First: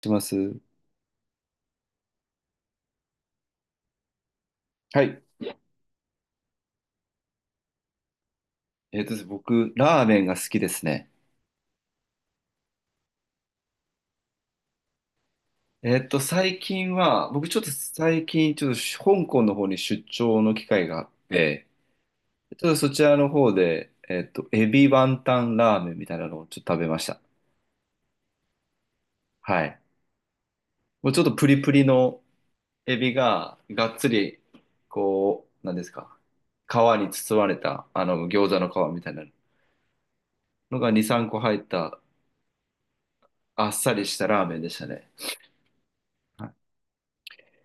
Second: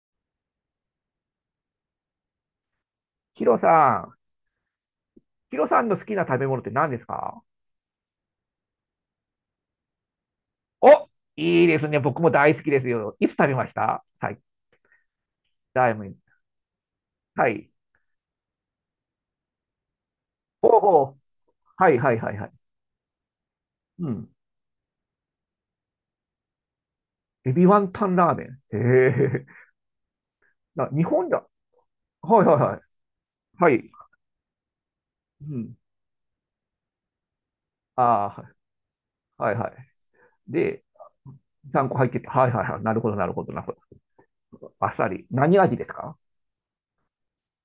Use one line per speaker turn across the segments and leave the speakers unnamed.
します。
ヒロさん、
はい。
ヒロさんの好きな食べ物って何ですか？
ですね僕、ラーメンが好きです
お、
ね。
いいですね。僕も大好きですよ。いつ食べました？最大前。
最近は、
は
僕ちょっ
い。
と最近、ちょっと香港の方に出張の機
ほう
会が
ほ
あっ
う。
て、
はいはいはいはい。
ちょっとそちらの方で、
うん。
エビワンタンラーメンみたいなのをちょっと食べました。
エビワンタンラーメン。へえ。
はい。
な、日
もうちょっ
本
と
だ。
プリプリの
はいはいはい。
エビが、
はい。
がっつり、
う
こう、なん
ん。
ですか、皮に包まれた、あの、餃
あ
子の皮みたいな
あ、はいはいはい。
の
で、
が2、3個入っ
3個
た、
入ってて。はいはいはい。なるほどなるほどなる
あっ
ほ
さりしたラーメンで
ど。
し
あ
た
っさ
ね。
り。何味ですか？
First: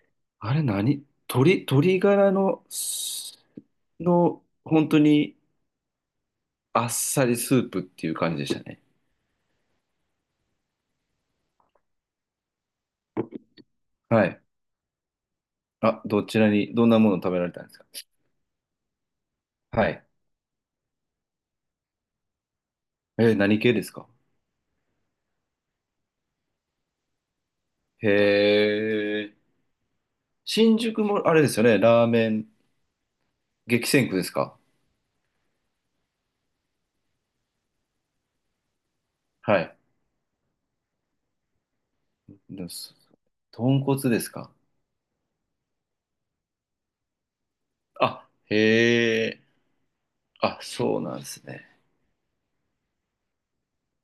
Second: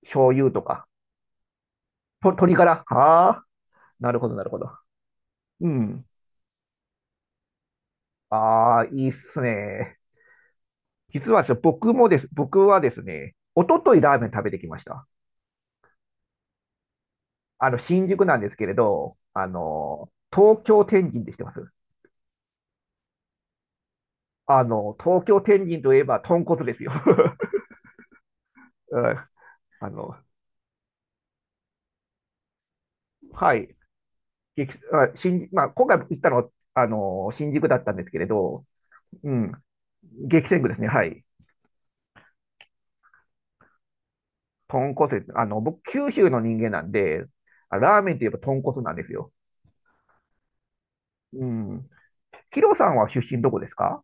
醤油
あれ
とか。
何鶏ガ
と、
ラ
鶏
の、
ガラ。はあ。なるほどなるほど。
本当に
うん。
あっさりスープっていう感じでした
あ
ね。
あ、いいっすね。実はですね僕はですね、おとといラー
は
メン
い。
食べてきました。
あ、どちらに、どんなものを食べられたんですか。
新宿なんですけれど、
はい。
東京天神って知ってます？
何系ですか。
東京天神といえば豚骨ですよ。
へ
うん。
え。
あの、
新宿も、あれですよね、ラーメン、
はい。
激戦区ですか。
新宿、まあ、今回行ったのは、新宿だったんですけれど、うん、
はい。
激戦区ですね。はい。
どす。豚骨ですか。
豚骨です。僕、九州の人間なんで、あ、ラーメンとい
あ、
えば豚骨なんです
へ
よ。
え。あ、そうなんです
う
ね。
ん。ヒロさんは出身どこですか？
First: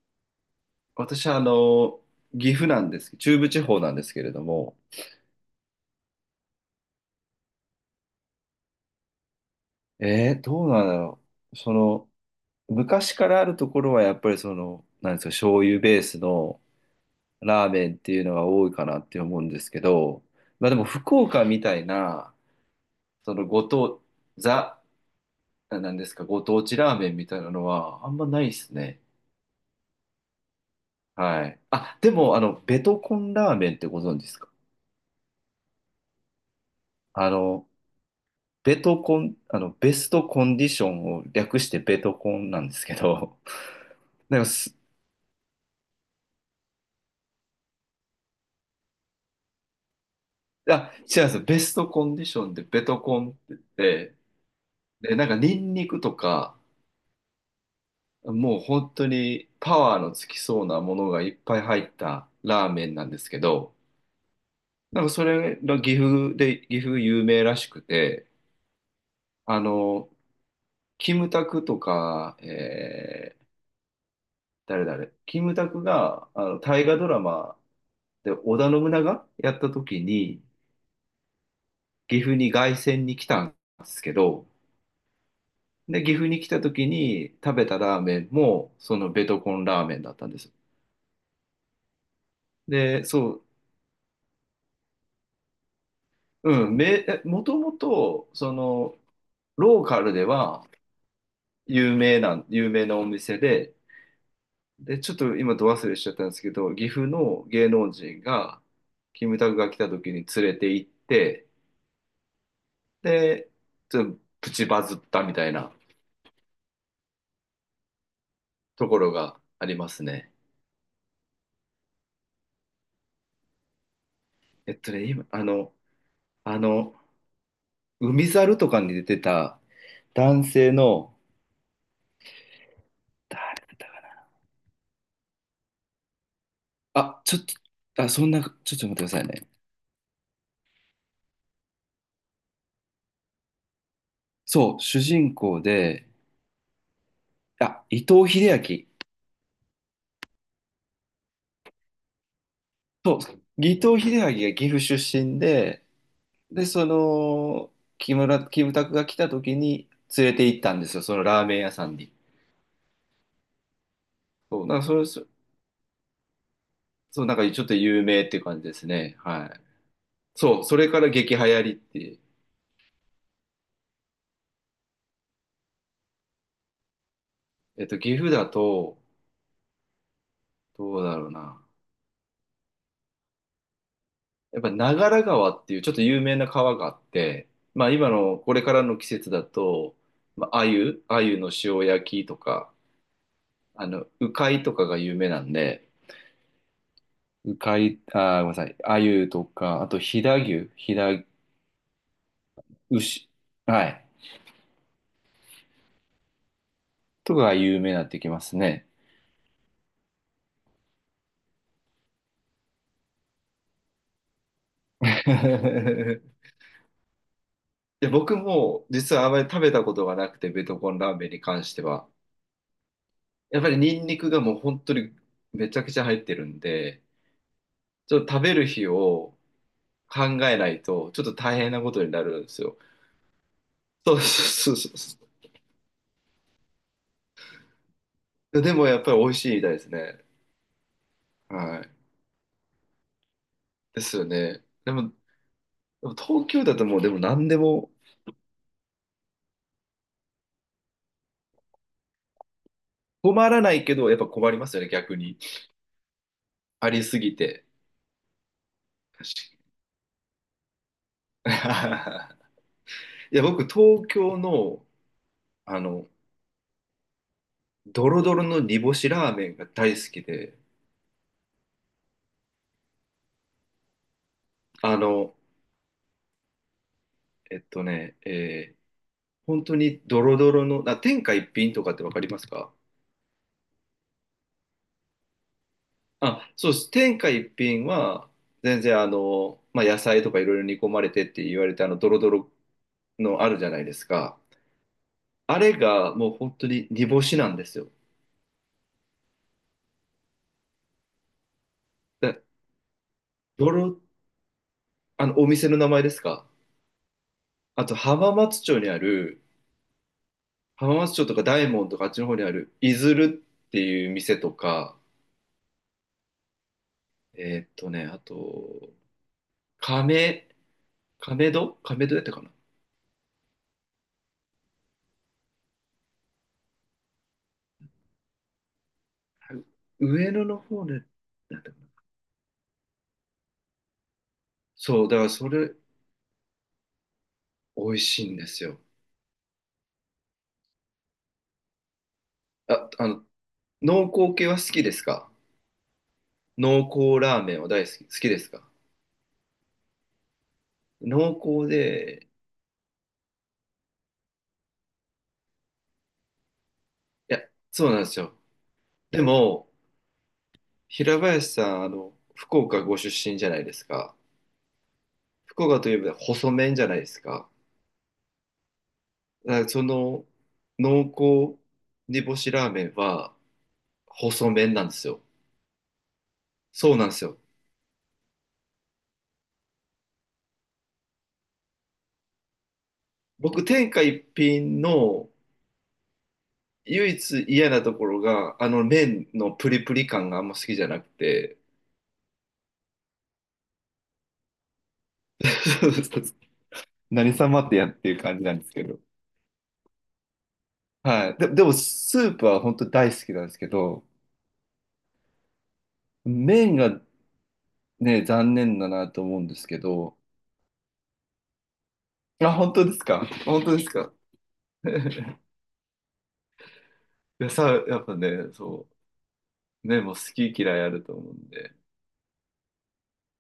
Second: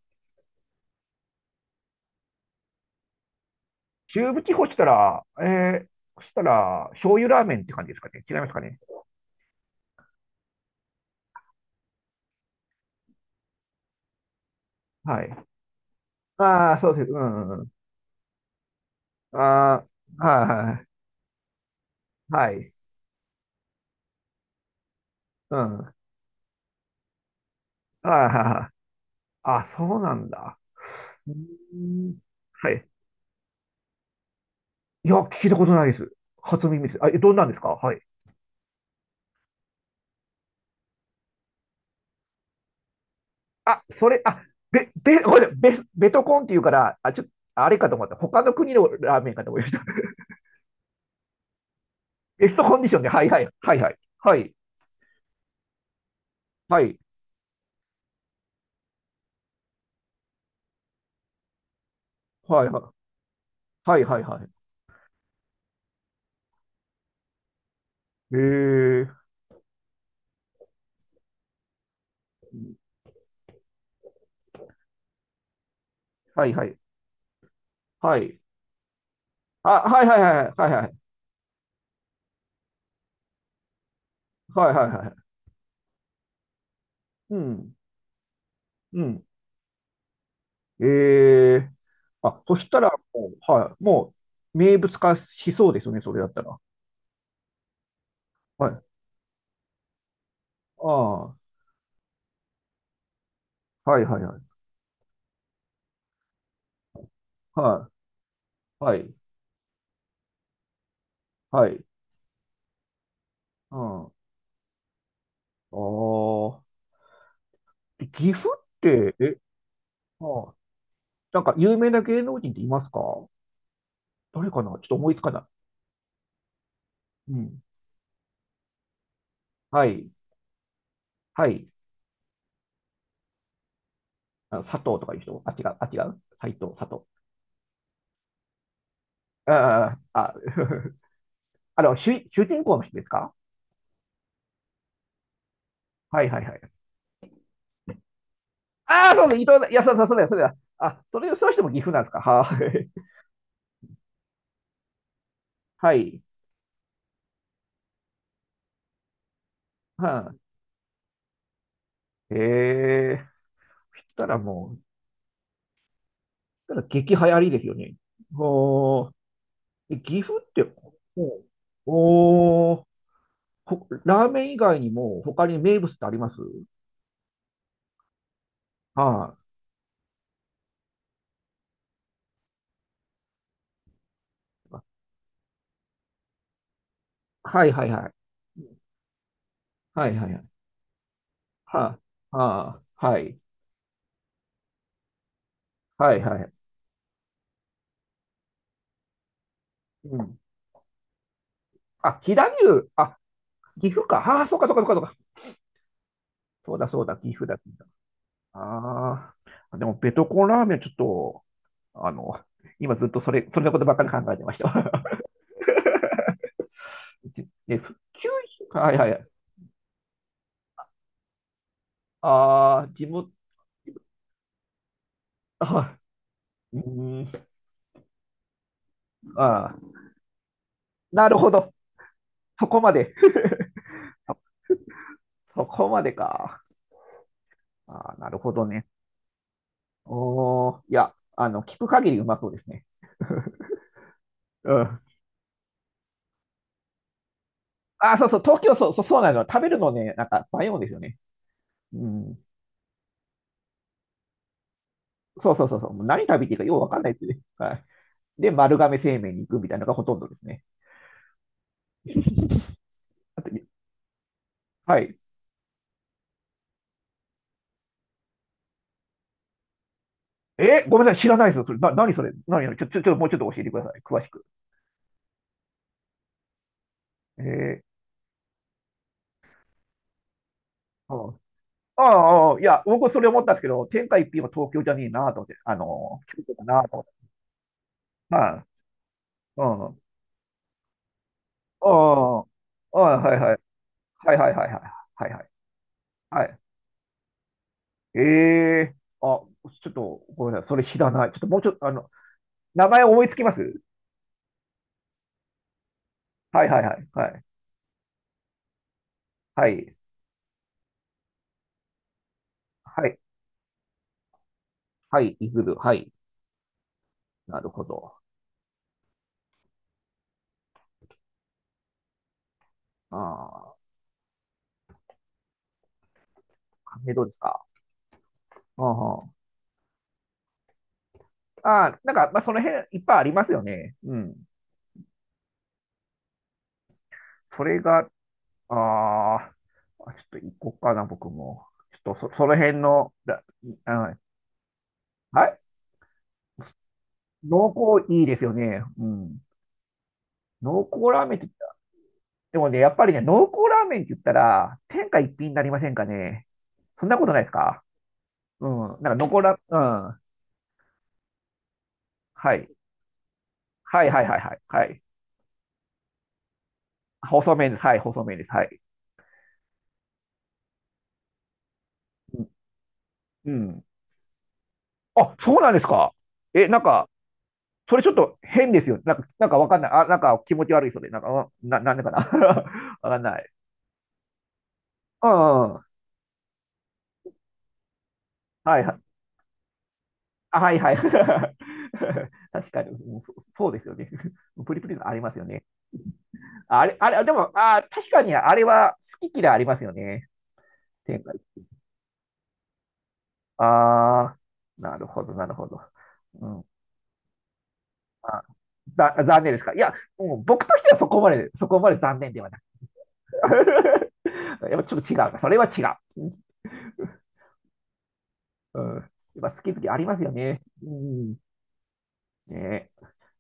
私は、あの、岐阜なんです、中部地方なんですけれ
中
ど
部地方し
も、
たら、えー、そしたら、醤油ラーメンって感じですかね。違いますかね。
どうなんだろう。その、昔からあるところはやっぱりその、なんで
は
すか、
い。
醤油ベースの
ああ、そうです。うんうんう
ラー
ん。
メンっていうのが多いかなって思うんですけ
あ
ど、
あ、
まあで
は
も
い
福岡みたいな、
はい。はい。
そのご当、ザ、
うん。
な
は
んですか、ご当地ラーメンみたいなのは
い
あ
は
ん
い
まないで
はい。
すね。
あ、そうなんだ。うー
はい。あ、で
ん。
も、あの、
は
ベ
い。
トコンラーメンってご存知ですか。
いや、聞いたことないです。初耳です。あ、え、
あ
どんなんです
の、
か？はい。
ベトコン、あの、ベストコンディションを略してベトコンなんですけど、
あ、それ、
な
あ、
んかす、
べ、べ、ごめんなさい。ベス、ベトコンっていうから、あ、ちょっと、あれかと思った。他の国のラーメンかと思いました。
あ、違うんですよ。ベストコンディ ショ
ベ
ン
スト
で
コン
ベ
ディショ
ト
ンで、
コ
はい
ンって
はい、
言っ
はいはい。
て、
はい、
で、なんかニンニクとか、
はい、
もう本当にパワーのつきそうなものがいっぱい入った
は
ラ
い、
ーメ
は
ンなんですけど、
い、はい、はい。
なんかそれが岐阜で、岐阜有名らしくて、
へえ、
あの、キムタクとか、キムタクが、あ
はい
の、
はい。
大河ドラマ
は
で
い。
織田信長やった
あ、
時
はいはいはい
に、
はいはいはい。
岐阜に凱旋に来たんですけど、
はいはいはい。
で、岐阜に来た時に
う
食べ
ん。
たラーメンも、そ
う
の
ん。
ベトコンラーメンだったんです。
ええ、あ、そしたら
で、そ
もう、
う、
はい。もう、名物化しそうですよね、それだったら。
うん、もともと、そ
はい。
の、ローカルでは
あ
有名なお店で、
あ、はいはいはい。
で、ちょっと今、ど忘れしちゃったんですけど、岐阜の芸
は
能人が、
い。はい。
キムタクが来た時に連れて行って、
はい。
で、
う
ち
ん。あ
ょっとプチバズったみたいな
あ。で、岐阜っ
ところ
て、え、
があります
あ
ね。
あ、なんか有名な芸能人っていますか？誰かなちょっと思いつ
今、
か
あ
な
の、あの、
い。うん。
海猿とかに出てた
はい。
男性の、
はい。
誰だったか
あの佐藤とかいう人。あ、違う。あ、違う。斎藤、佐
な
藤。
あ、ちょっと、あ、そんな、ちょっと待ってくださいね。
あ、あ、あ。 あの、主人公の人ですか？
そう、主人公で、
はいはいはい。
あ、伊藤英明。
ああ、そうだ、伊藤だ。いや、そうだ、そうだ、そうだ。あ、それ、そうしても岐阜なんですか？はい。
そう、伊藤英明が岐阜出身 で、
はい。
で、その、木村、キムタクが来た時に
は
連れ
あ、
て行ったんですよ、そのラーメン屋さんに。
ええ、そしたら
そう、
も
な
う、
んかそれ、そ
そしたら激流
そう、なん
行
か
りで
ちょ
す
っ
よ
と
ね。
有名っていう感じです
おー、
ね。はい。
え、岐阜っ
そ
て、
う、それから激
お
流
ー、
行りって、
おー、ほ、ラーメン以外にも他に名物ってあります？
岐阜だと、
は
どうだろうな。やっぱ長良川っていうちょっと有名な川があって、
い、はいは
ま
い
あ
は
今
い。
の、これからの季節だと、
はいはいは
まあ、
い。
鮎の塩
は
焼き
あ、
とか、
はあ、はい。
あの、鵜飼とかが有名なんで、
はいはい。
うかい、あー、ごめんなさい。鮎とか、あと
う
飛
ん。
騨牛、飛騨
あ、飛騨牛。あ、
牛、は
岐阜
い。
か。ああ、そうかそうかそうかそうか。そうだそうだ、岐
とか
阜
が
だ、岐
有
阜だ。
名になってきますね。
ああ、でもベトコンラーメンちょっと、あの、今ずっとそれのことばっかり考えてました。じね、ふ
で、
九
僕
州、
も
はいは
実は
い。
あまり食べたことがなくて、ベトコンラーメンに関しては。
ああ、地元、
やっぱりニンニクがもう本当にめちゃく
あ、
ちゃ入ってるん
う
で、
ーん、
ちょっと食べる日を
ああ、
考えないと、ちょっ
な
と
るほ
大変
ど。
なことになるんです
そ
よ。
こまで。
そうそうそうそ
そこまでか。ああ、なるほ
う。
ど
で
ね。
もやっぱり美味しいみたいですね。
おー、いや、聞
は
く
い。
限りうまそうですね。
ですよね。
う
で
ん。
も、でも東京だともうでも何でも
あ、そうそう、東京、そう、そう、そうなの。食べるのね、なんか、迷うんですよね。うん。
困らないけど、やっぱ困りますよね、逆に。
そうそうそう、そう。もう何食べていいかようわ
あ
かん
り
ないっ
す
て
ぎ
ね。
て。
はい。で、丸亀製麺に
確
行くみたいなのがほとんどですね。
かに。 い
あ
や、
と、
僕、東京の、
はい。
あの、ドロドロの煮干しラーメンが大好きで、
え、ごめんなさい、知らないですよ。それ、な、何それ、何、何、ちょ、ちょ、ちょ、もうちょっと教えてください。詳しく。
あの、
え
えっ
ー、
とね、えー本当にドロドロの、あ、
う
天下
ん。
一品とかっ
ああ、
てわかります
ああ、い
か。
や、僕それ思ったんですけど、天下一品は東京じゃねえなと思って、京
あ、
都
そう
だ
で
なと
す。
思って。
天下一品は、
は
全然あの、
い。う
まあ、野
ん。
菜とかいろいろ煮込まれてって言われて、あ
あ
の、ドロドロ
あ、ああ、はい
のあ
は
る
い。
じゃないです
はい
か。
はいはいはい。はいはい。
あれがもう
は
本
い。
当に煮干しなんですよ。
ええ、あ、ちょっと、ごめんなさい。それ知らない。ちょっともうちょっと、
で、
名前思いつきま
ド
す？
ロ、あの、お店の名前ですか。
はいはいはい。はい。
あと浜松町にある、
はい。
浜松町とか大門とかあっちの方にある、い
は
ず
い。
るっていう店とか、
はい。いずる。はい。なるほど。
あと、亀、亀戸やったかな。
ああ、関係どうですか。ああ、
上野の方で、なんだっけな。
ああ、なんか、まあ、その辺いっぱいありますよね。うん。
そう、だからそれ、
それ
美味
が、
しいんですよ。
ああ、ちょっと行こうかな、僕も。ちょっとそ、その辺
あ、あ
の、
の、
だ、あ
濃
の、
厚系は好きですか。
はい。
濃厚ラーメンは
濃
大好き、好
厚いい
き
で
で
す
す
よ
か。
ね。うん。濃厚ラー
濃
メンって言った
厚
ら、
で、
でもね、やっぱりね、濃厚ラーメンって言ったら、天下一品になりませんかね。そんなこと
い
ない
や、
ですか？
そうなんですよ。
うん。なんか、
で
残ら、
も、
うん。
平林さん、あの、
は
福
い。
岡ご出身じゃないです
はい
か。
はいはいはい。はい。
福岡といえば細麺じゃないですか。
細麺です。はい、細麺です。はい。
だからその濃厚煮干
うん。
しラーメンは
うん、
細麺なんですよ。
あ、そうなんですか。え、なん
そうな
か、
んですよ。
それちょっと変ですよ。なんか、なんかわかんない。あ、なんか気持ち悪いそれ。なんか、んな、なんでかな。わかんない。
僕、天下一品
う
の
んうん、
唯一嫌なところが、あ
は
の
いはい。
麺のプリプリ感があんま
あ、
好
は
き
い
じゃ
はい。
なくて。
確かに、もうそ、そうですよね。プリプリのありますよね。あ、あれ、あれ、で
何
も、
様って
あ、
やっ
確
ていう
かに
感じ
あ
なん
れ
ですけ
は
ど。
好き嫌いありますよね。展
は
開。
い。で、でも、スープは本当大好きなんですけど、
ああ、なるほど、なるほど。うん。
麺がね、
あ、
残念だな
ざ、
と思う
残
ん
念
で
です
す
か。い
け
や、
ど。
もう僕としてはそこまで、そこまで残念では
あ、
な
本当ですか。本当です
く。
か。
やっぱちょっと違う な。それは違う。
いやさ、やっぱね、
う
そ
ん。
う。
やっぱ好き好きあ
ね、
り
も
ま
う
すよ
好き
ね。
嫌い
う
あると思う
ん。
んで。
ね。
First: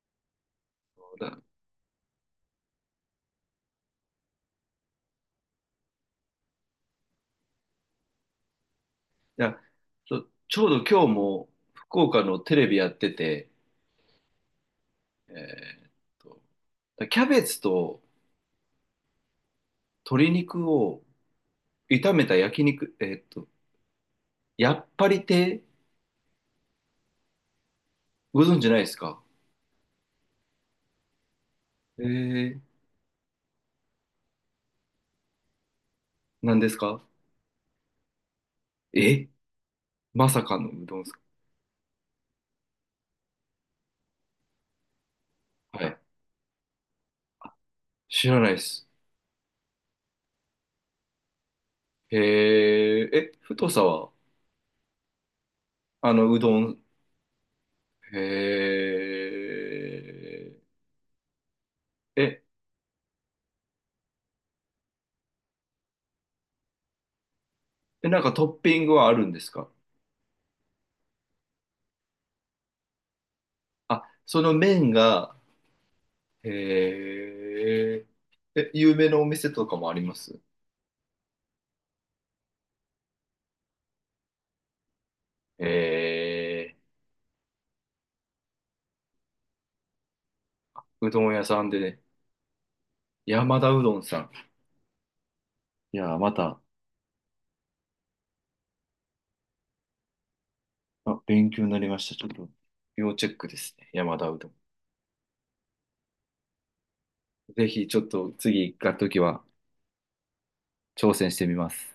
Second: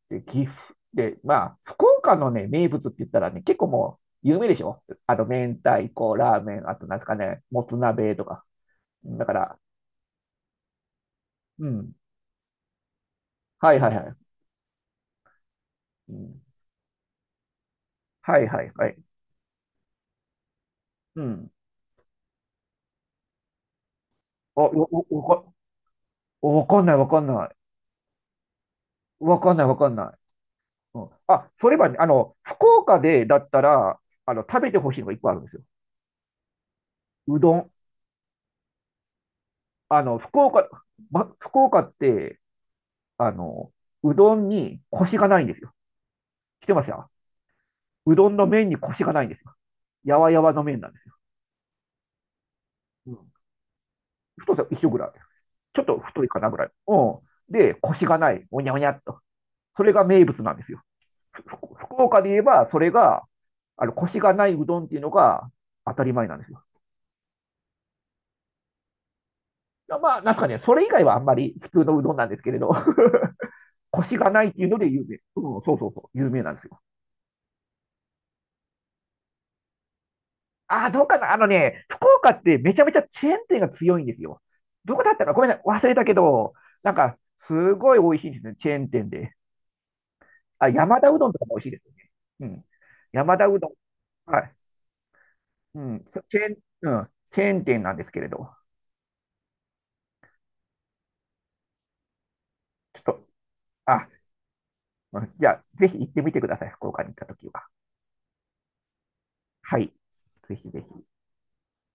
で、岐阜。で、ま
だ
あ、福岡のね、名物って言ったらね、結構もう有名でしょ？あと、明太子、ラーメン、あと、なんですかね、もつ鍋とか。だか
い
ら、
や、ちょうど今日も
うん。
福岡のテレビやってて、
はいはいはい。
えーっ
うん、
と、キャベツと
はいはいはい。
鶏肉を
うん。
炒めた焼肉、
あ、わ、
やっ
わ、
ぱり
わ
亭、
わかんないわかんない。
ご存知ないですか。
わかんないわかんない。うん。あ、それはね、
えー、
福岡でだったら、食べてほしいのが一個あるんですよ。
何ですか。
うどん。
えま
福
さかの
岡、
うどんですか。
ま、福岡って、あの、うどんにコシがないんですよ。
はい。
来てますよ。う
知
どん
ら
の
ないで
麺に
す。
コシがないんですよ。やわやわの麺なんですよ。
へえ、
うん、
え、太さは、
太さ一緒ぐらい。ちょっと
あ
太い
の、
か
う
な
ど
ぐらい。
ん、
うん。で、コシが
へ
ない。おにゃおにゃっと。それが名物な
え、
んですよ。福岡
え、
で言え
え
ば、それが、コシがないうどんっていうのが当たり前なんですよ。
なんかトッピングはあるんですか。
まあ、なんすかね、それ以外はあんまり普通のうどんなんですけれど、コ
あ、
シが
そ
ないっ
の
ていうので
麺
有名。
が、
うん、そうそうそう、有名
へ
なんですよ。
え、え、有名なお店とかもあります。
ああ、どうかな、あのね、福岡ってめちゃめちゃチェーン店が強いんですよ。どこだったかごめんなさい、忘れたけど、
え
なんか、すごい美味しいんですね、チェーン店で。あ、山田
う
う
ど
どん
ん
と
屋
かも美
さ
味し
ん
いで
で
すよ
ね、
ね。うん。山田う
山
どん。
田うどんさん。
はい。う
い
ん。
やー、
そ、
ま
チェ
た、
ーン、うん。チェーン店なんですけれど。
あ、勉強になりました。ちょっと、
ちょっ
要
と、
チェックですね。
あ、
山田うどん。
うん、じゃあ、ぜひ行ってみてください、福岡に行ったときは。
ぜひ、ちょっと次行った時は
はい。ぜひぜひ。
挑戦してみます。